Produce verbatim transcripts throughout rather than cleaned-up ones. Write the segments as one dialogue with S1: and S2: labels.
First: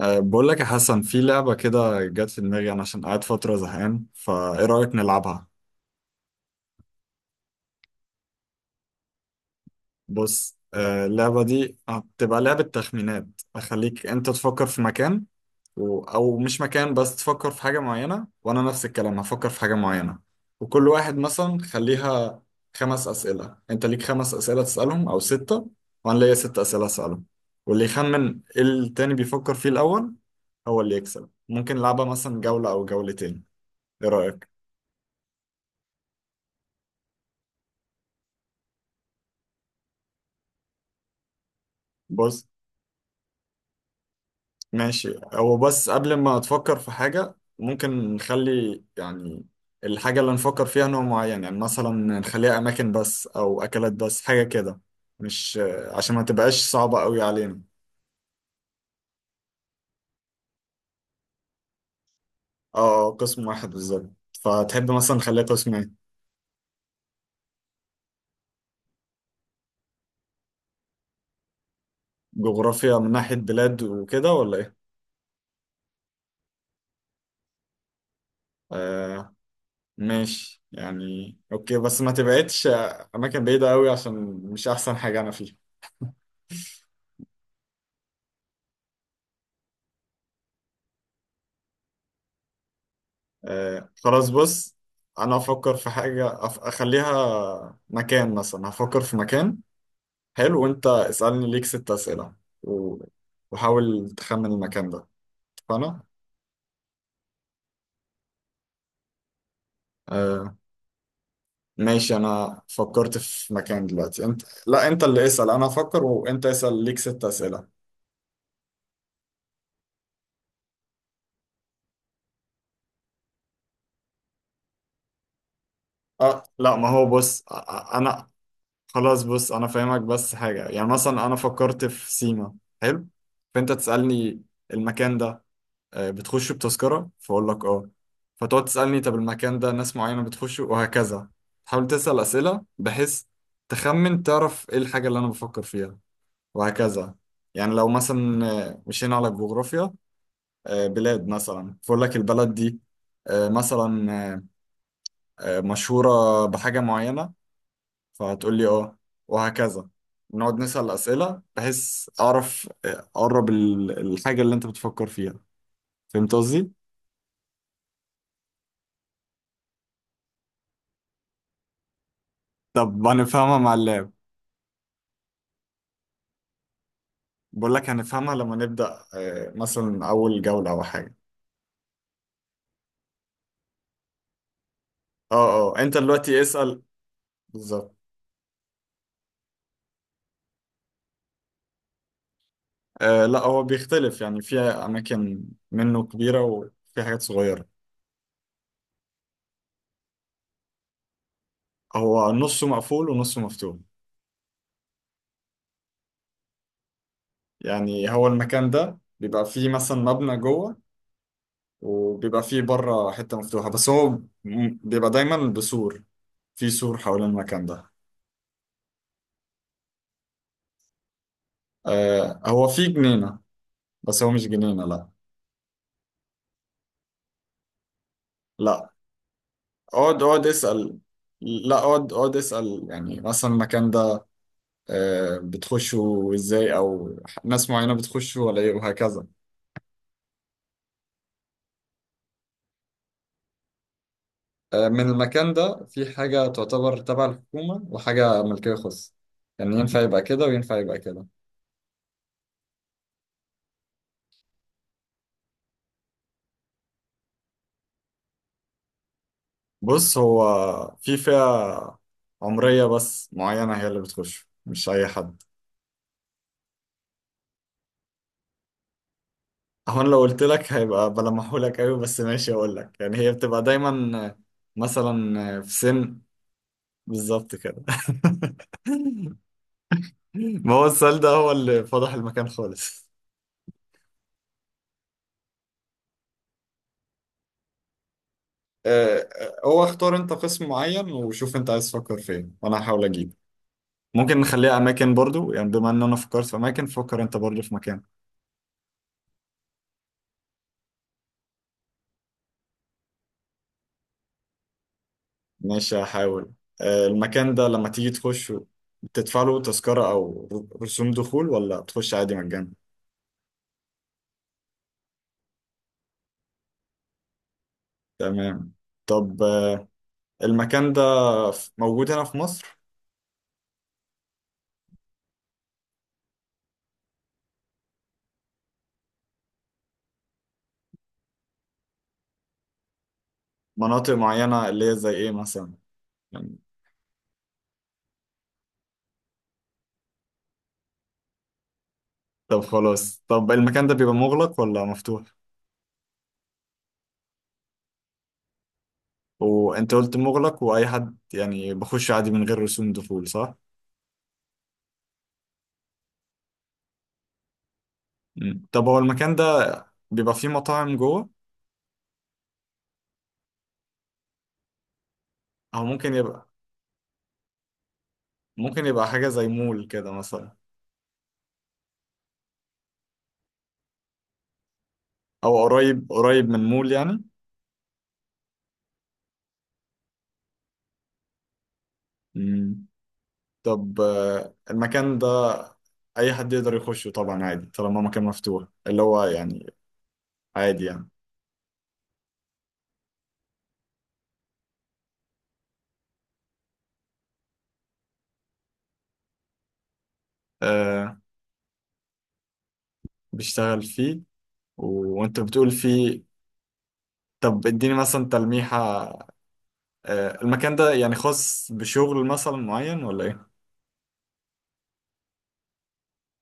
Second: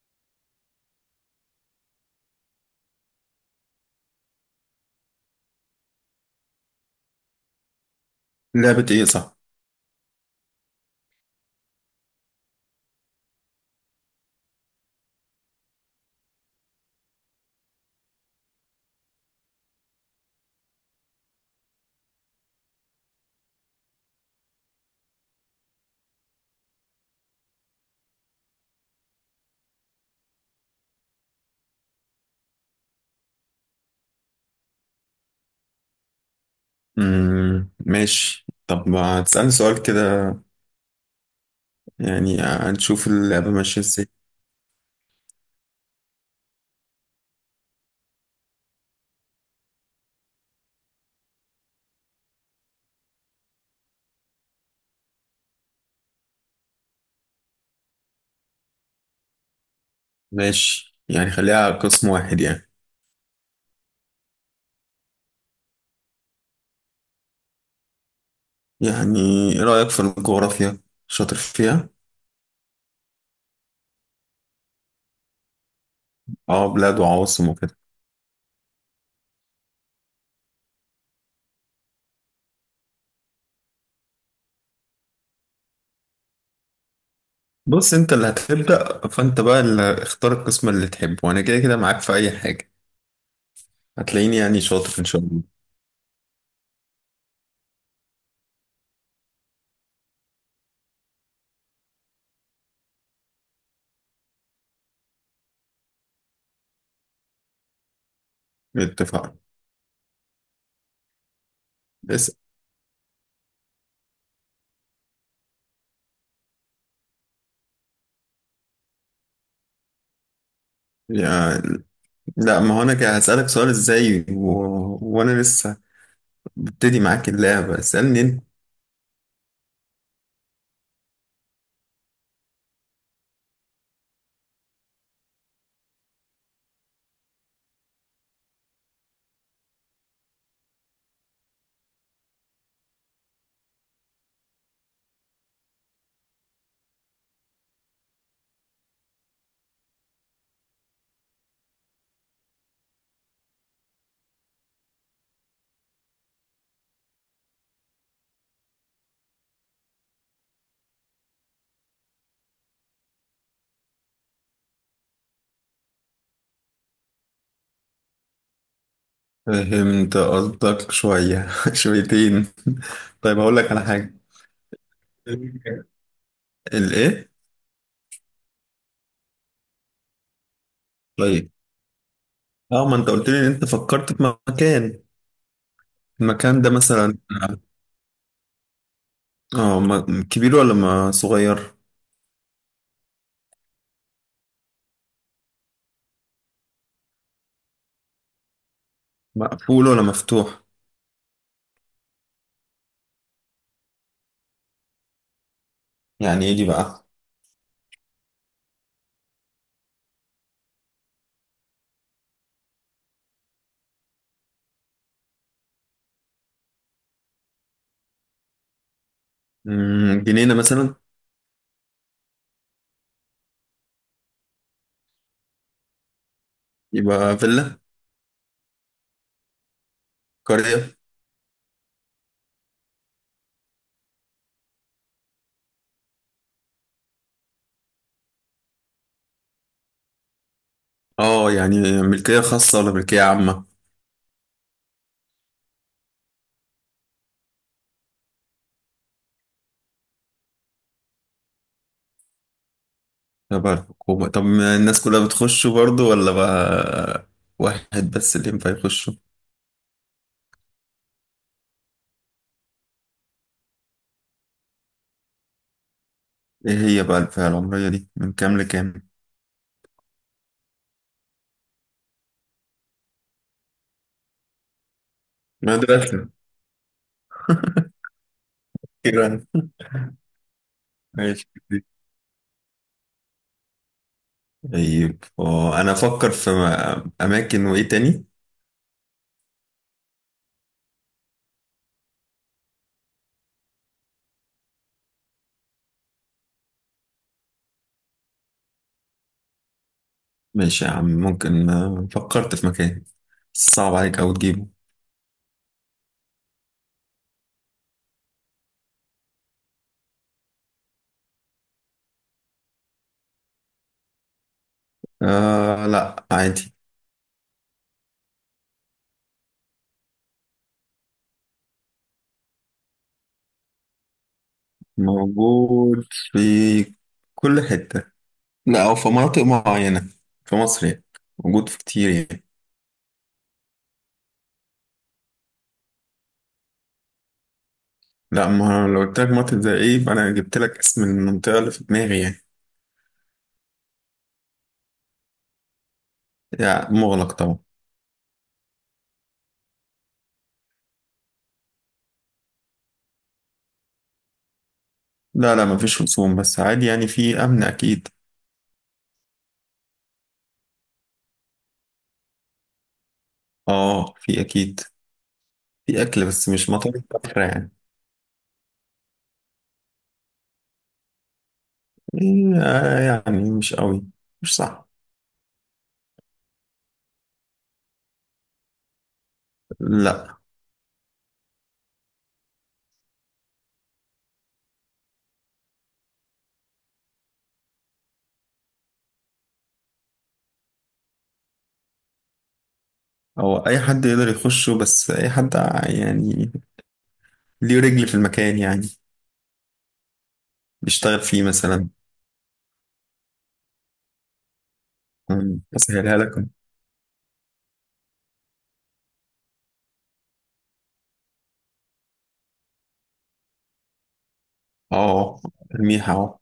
S1: أه بقول لك يا حسن، في لعبة كده جت في دماغي أنا عشان قاعد فترة زهقان، فإيه رأيك نلعبها؟
S2: لعبة ايه، صح؟
S1: بص، أه اللعبة دي هتبقى لعبة تخمينات. أخليك أنت تفكر في مكان و... أو مش مكان، بس تفكر في حاجة معينة، وأنا نفس الكلام هفكر في حاجة معينة. وكل واحد مثلا خليها خمس أسئلة، أنت ليك خمس أسئلة تسألهم أو ستة، وأنا ليا ست أسئلة أسألهم. واللي يخمن إيه التاني بيفكر فيه الأول هو اللي يكسب. ممكن نلعبها مثلا جولة أو جولتين. إيه رأيك؟
S2: مم. ماشي، طب ما تسألني سؤال كده. يعني
S1: بص
S2: هنشوف اللعبة ماشية ازاي.
S1: ماشي، هو بس قبل ما تفكر في حاجة ممكن نخلي يعني الحاجة اللي نفكر فيها نوع معين. يعني مثلا نخليها أماكن بس أو أكلات بس، حاجة كده، مش عشان ما تبقاش صعبة قوي علينا.
S2: ماشي يعني خليها على قسم واحد يعني.
S1: اه، آه، قسم واحد بالظبط. فتحب مثلا نخليها قسم ايه؟
S2: يعني ايه رأيك في الجغرافيا؟ شاطر فيها؟
S1: جغرافيا من ناحية بلاد وكده ولا ايه؟
S2: اه، بلاد وعواصم وكده.
S1: آه، ماشي يعني اوكي، بس ما تبعدش أماكن بعيدة قوي، عشان مش أحسن حاجة أنا فيها.
S2: بص، انت اللي هتبدأ، فانت بقى اللي اختار القسم اللي تحبه، وانا كده كده معاك في اي حاجة.
S1: آه خلاص،
S2: هتلاقيني يعني
S1: بص،
S2: شاطر ان شاء
S1: انا
S2: الله.
S1: افكر في حاجة أف- اخليها مكان، مثلا هفكر في مكان. حلو، وانت اسألني، ليك ست اسئلة، و- وحاول تخمن المكان ده. اتفقنا؟
S2: اتفقنا.
S1: آه ماشي،
S2: بس
S1: انا فكرت في مكان دلوقتي. انت لا، انت اللي اسأل، انا افكر وانت اسأل، ليك ست اسئلة.
S2: يعني، لا، ما هو انا كده هسألك سؤال ازاي و... وانا لسه
S1: اه لا، ما
S2: ببتدي
S1: هو
S2: معاك
S1: بص، أ-
S2: اللعبة،
S1: أ-
S2: اسألني
S1: انا،
S2: انت.
S1: خلاص بص، انا فاهمك، بس حاجة يعني. مثلا انا فكرت في سيما. حلو، فانت تسألني المكان ده، آه، بتخش بتذكرة، فأقول لك اه. فتقعد تسألني طب المكان ده ناس معينة بتخش، وهكذا. تحاول تسأل أسئلة بحيث تخمن، تعرف ايه الحاجة اللي أنا بفكر فيها، وهكذا. يعني لو مثلا آه، مشينا على الجغرافيا، آه، بلاد مثلا، فأقول لك البلد دي، آه، مثلا آه، آه، مشهورة بحاجة معينة، فهتقول لي اه، وهكذا. نقعد نسأل أسئلة بحيث أعرف آه، أقرب ال- الحاجة اللي أنت بتفكر فيها. فهمت قصدي؟
S2: فهمت قصدك شوية شويتين.
S1: طب
S2: طيب هقول
S1: هنفهمها
S2: لك
S1: مع
S2: على
S1: اللاب.
S2: حاجة، الايه.
S1: بقول لك هنفهمها لما نبدأ، آه، مثلا أول جولة أو حاجة.
S2: طيب، اه ما انت قلت لي ان انت فكرت في مكان.
S1: اه اه، أنت دلوقتي
S2: المكان ده
S1: اسأل.
S2: مثلا،
S1: بالظبط.
S2: اه م- كبير ولا ما صغير؟
S1: آه لا، هو بيختلف، يعني في أماكن منه كبيرة وفي حاجات صغيرة.
S2: مقفول ولا مفتوح؟
S1: هو نصه مقفول ونصه مفتوح.
S2: يعني ايه دي بقى.
S1: يعني هو المكان ده بيبقى فيه مثلا مبنى جوه، وبيبقى فيه بره حتة مفتوحة، بس هو م- بيبقى دايما بسور، في سور حوالين المكان ده.
S2: مم، جنينة مثلا؟
S1: آه هو فيه جنينة، بس هو مش جنينة، لا.
S2: يبقى فيلا؟
S1: لا اقعد اقعد
S2: قرية؟
S1: اسأل. لا اقعد اقعد اسأل، يعني مثلا المكان ده آه، بتخشوا ازاي، او ناس معينة بتخشوا ولا ايه، وهكذا.
S2: اه يعني ملكية خاصة ولا ملكية عامة؟
S1: آه، من المكان ده في حاجة تعتبر تبع الحكومة، وحاجة ملكية خاصة. يعني ينفع يبقى كده وينفع يبقى كده.
S2: تبع الحكومة، طب ما الناس كلها بتخش برضه ولا بقى واحد بس اللي ينفع يخش؟
S1: بص، هو في فئة عمرية بس معينة هي اللي بتخش، مش أي حد.
S2: ايه هي بقى الفئة العمرية دي من كام لكام؟
S1: هو أنا لو قلت لك هيبقى بلمحولك أوي، بس ماشي أقول لك، يعني هي بتبقى دايما مثلا في سن.
S2: مدرسة؟
S1: بالظبط كده
S2: كده.
S1: ما هو السؤال ده
S2: ماشي.
S1: هو اللي فضح المكان خالص.
S2: طيب، آه، انا افكر في اماكن وايه تاني.
S1: آه، آه، هو اختار انت قسم معين، وشوف انت عايز تفكر فين، وانا هحاول اجيب. ممكن نخليها اماكن برضو، يعني بما ان انا فكرت في اماكن، فكر انت برضو في مكان.
S2: ماشي يا عم. ممكن آه، فكرت في مكان صعب عليك او تجيبه.
S1: ماشي هحاول. آه، المكان ده لما تيجي تخش، تدفع له تذكرة او ر- رسوم دخول، ولا تخش عادي مجانا؟
S2: آه لا، عادي.
S1: تمام. طب آه، المكان ده ف- موجود هنا في مصر؟
S2: موجود في كل حتة، لا او في مناطق معينة في مصر يعني. موجود في كتير يعني.
S1: مناطق معينة اللي هي زي ايه مثلا يعني؟
S2: لا، ما لو قلت لك مناطق زي ايه يبقى انا جبت لك اسم المنطقة اللي في دماغي يعني.
S1: طب خلاص، طب المكان ده بيبقى مغلق ولا مفتوح؟
S2: يعني مغلق طبعا.
S1: وانت قلت مغلق، واي حد يعني بخش عادي من غير رسوم دخول، صح؟
S2: لا لا، مفيش رسوم بس، عادي يعني، في أمن أكيد.
S1: مم. طب هو المكان ده بيبقى فيه مطاعم جوه،
S2: آه، في أكيد.
S1: او
S2: في
S1: ممكن
S2: أكل
S1: يبقى،
S2: بس مش مطاعم كفر يعني.
S1: ممكن يبقى حاجة زي مول كده مثلا،
S2: إيه، آه، يعني مش قوي، مش صح.
S1: او قريب قريب من مول يعني؟
S2: لا،
S1: مم. طب آه، المكان ده اي حد يقدر يخشه طبعا عادي، طالما مكان مفتوح اللي هو يعني عادي يعني.
S2: هو أي حد يقدر يخشه، بس أي حد يعني ليه رجل في المكان يعني
S1: آه
S2: بيشتغل فيه مثلا.
S1: بيشتغل فيه و... وانت
S2: أمم،
S1: بتقول
S2: أسهلها
S1: فيه.
S2: لكم.
S1: طب اديني مثلا تلميحة، آه، المكان ده يعني خاص بشغل مثلا معين ولا ايه؟
S2: آه، الميحة أهو.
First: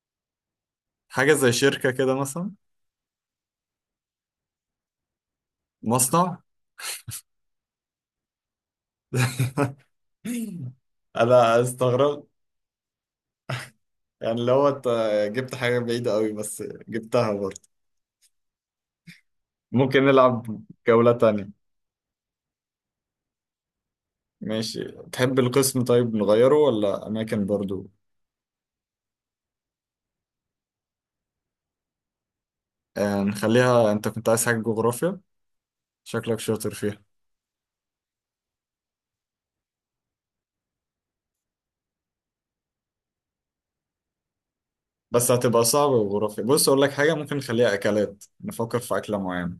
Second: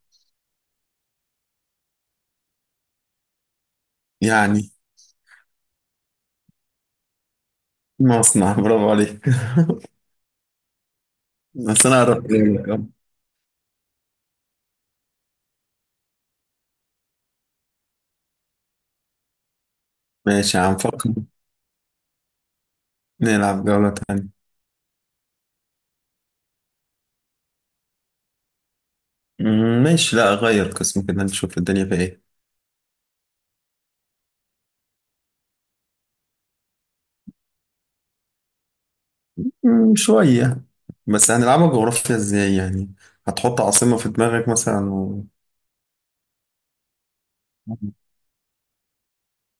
S1: حاجة زي شركة كده مثلا؟
S2: يعني
S1: مصنع.
S2: مصنع؟ برافو عليك.
S1: انا
S2: بس أنا
S1: استغربت.
S2: قربت منك أهو.
S1: يعني لو انت جبت حاجة بعيدة قوي، بس جبتها برضه. ممكن
S2: ماشي
S1: نلعب
S2: هنفكر
S1: جولة تانية.
S2: نلعب جولة تانية.
S1: ماشي، تحب القسم طيب نغيره ولا اماكن برضه؟
S2: أمم، ماشي، لا أغير قسم كده نشوف الدنيا فيها إيه.
S1: آه، نخليها، انت كنت عايز حاجة جغرافيا، شكلك شاطر فيها.
S2: مم، شوية. بس هنلعبها جغرافيا ازاي يعني؟ هتحط عاصمة في دماغك مثلا و.
S1: بس هتبقى صعبة جغرافيا. بص اقول لك حاجة، ممكن نخليها اكلات، نفكر في اكلة معينة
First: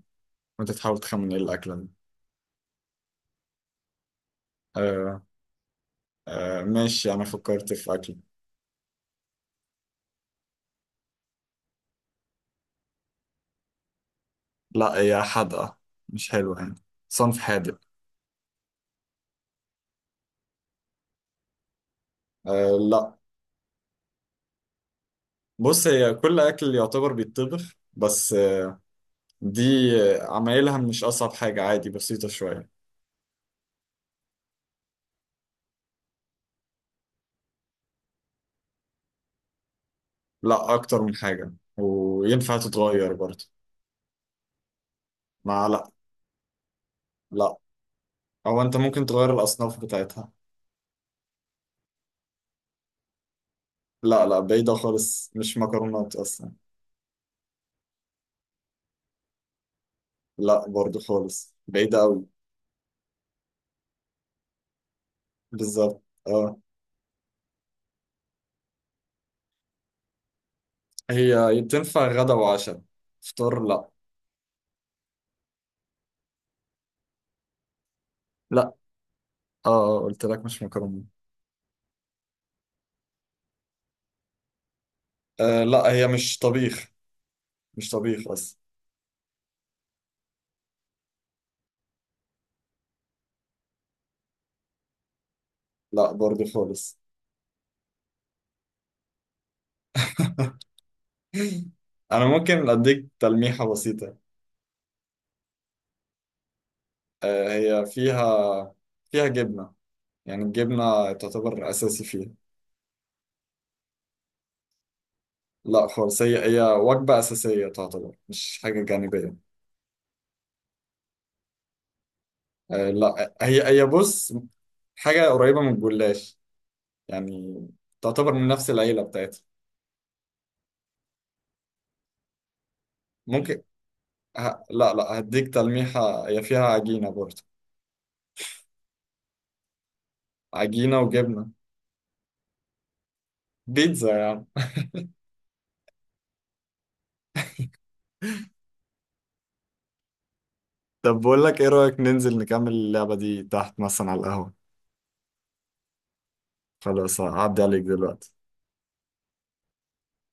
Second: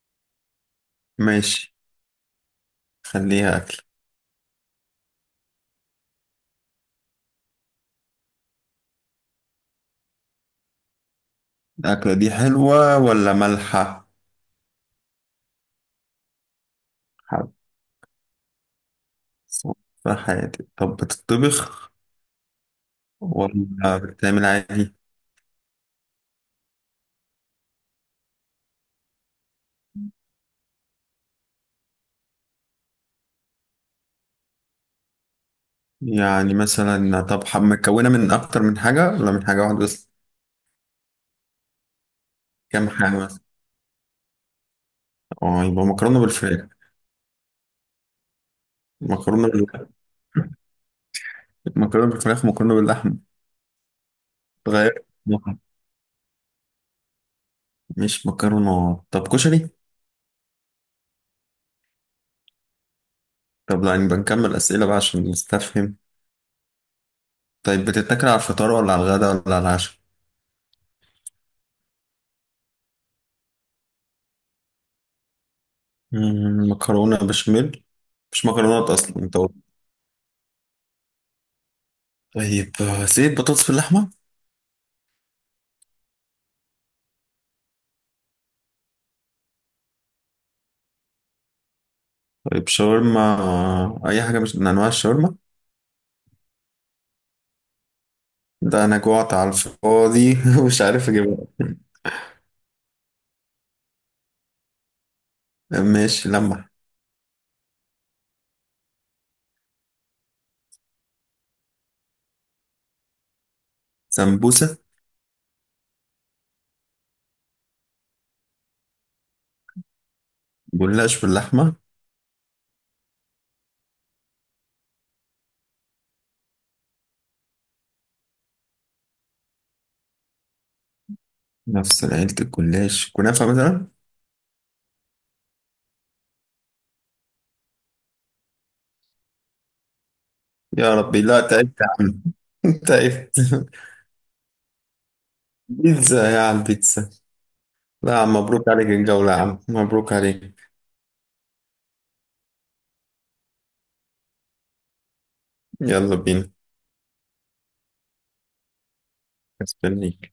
S1: وانت تحاول تخمن ايه
S2: ماشي،
S1: الاكلة دي.
S2: خليها أكل.
S1: آه، آه ماشي، أنا فكرت في أكل.
S2: الأكلة دي حلوة ولا مالحة؟
S1: لا، هي حادقة، مش حلوة يعني، صنف
S2: حلوة
S1: حادق.
S2: في حياتي. طب بتطبخ
S1: آه لا،
S2: ولا بتعمل عادي؟
S1: بص، هي كل أكل يعتبر بيتطبخ، بس آه، دي آه، عمايلها مش أصعب حاجة، عادي، بسيطة شوية.
S2: يعني مثلا، طب ح- مكونة من أكتر من حاجة ولا من حاجة واحدة بس؟
S1: لا، أكتر من حاجة وينفع
S2: كام
S1: تتغير
S2: حاجة مثلا؟
S1: برضه.
S2: اه،
S1: مع
S2: يبقى
S1: لا.
S2: مكرونة بالفراخ.
S1: لا، أو أنت ممكن تغير
S2: مكرونة
S1: الأصناف
S2: بال...
S1: بتاعتها.
S2: مكرونة بالفراخ، مكرونة باللحم.
S1: لا لا، بعيدة
S2: تغير.
S1: خالص، مش مكرونات أصلا.
S2: مش مكرونة، طب كشري؟
S1: لا، برضه خالص بعيدة أوي.
S2: طب لا، يعني بنكمل أسئلة بقى عشان نستفهم.
S1: بالظبط اه.
S2: طيب بتتاكل على الفطار ولا على الغداء ولا على العشاء؟
S1: هي تنفع غدا وعشاء، فطار لا.
S2: مم، مكرونة بشاميل. مش
S1: لا،
S2: مكرونات أصلا أنت قلت.
S1: اه اه، قلت لك مش مكرونه.
S2: طيب، آه، زيت بطاطس باللحمة.
S1: آه لا، هي مش طبيخ، مش طبيخ اصلا.
S2: طيب شاورما، آه، أي حاجة مش من أنواع الشاورما.
S1: لا، برضه خالص.
S2: ده أنا جوعت على الفاضي ومش عارف أجيبها.
S1: انا ممكن اديك تلميحة بسيطة.
S2: ماشي، لمح.
S1: آه، هي فيها، فيها جبنة، يعني الجبنة تعتبر اساسي فيها.
S2: سمبوسة.
S1: لا خالص، هي هي وجبة اساسية تعتبر، مش حاجة جانبية.
S2: جلاش باللحمة.
S1: آه لا، هي هي بص، حاجة قريبة من الجلاش، يعني تعتبر من نفس العيلة بتاعتها.
S2: نفس عيلة الجلاش، كنافة
S1: ممكن
S2: مثلا.
S1: ه... لا لا، هديك تلميحة، هي فيها عجينة برضه،
S2: يا
S1: عجينة
S2: ربي، لا
S1: وجبنة.
S2: تعبت يا عم تعبت.
S1: بيتزا يا عم.
S2: بيتزا؟ يا على البيتزا. لا يا عم، مبروك عليك الجولة، يا عم مبروك عليك.
S1: طب بقول لك ايه رأيك ننزل نكمل اللعبة دي تحت مثلا على القهوة؟
S2: يلا بينا.
S1: خلاص هعدي عليك دلوقتي.
S2: استني.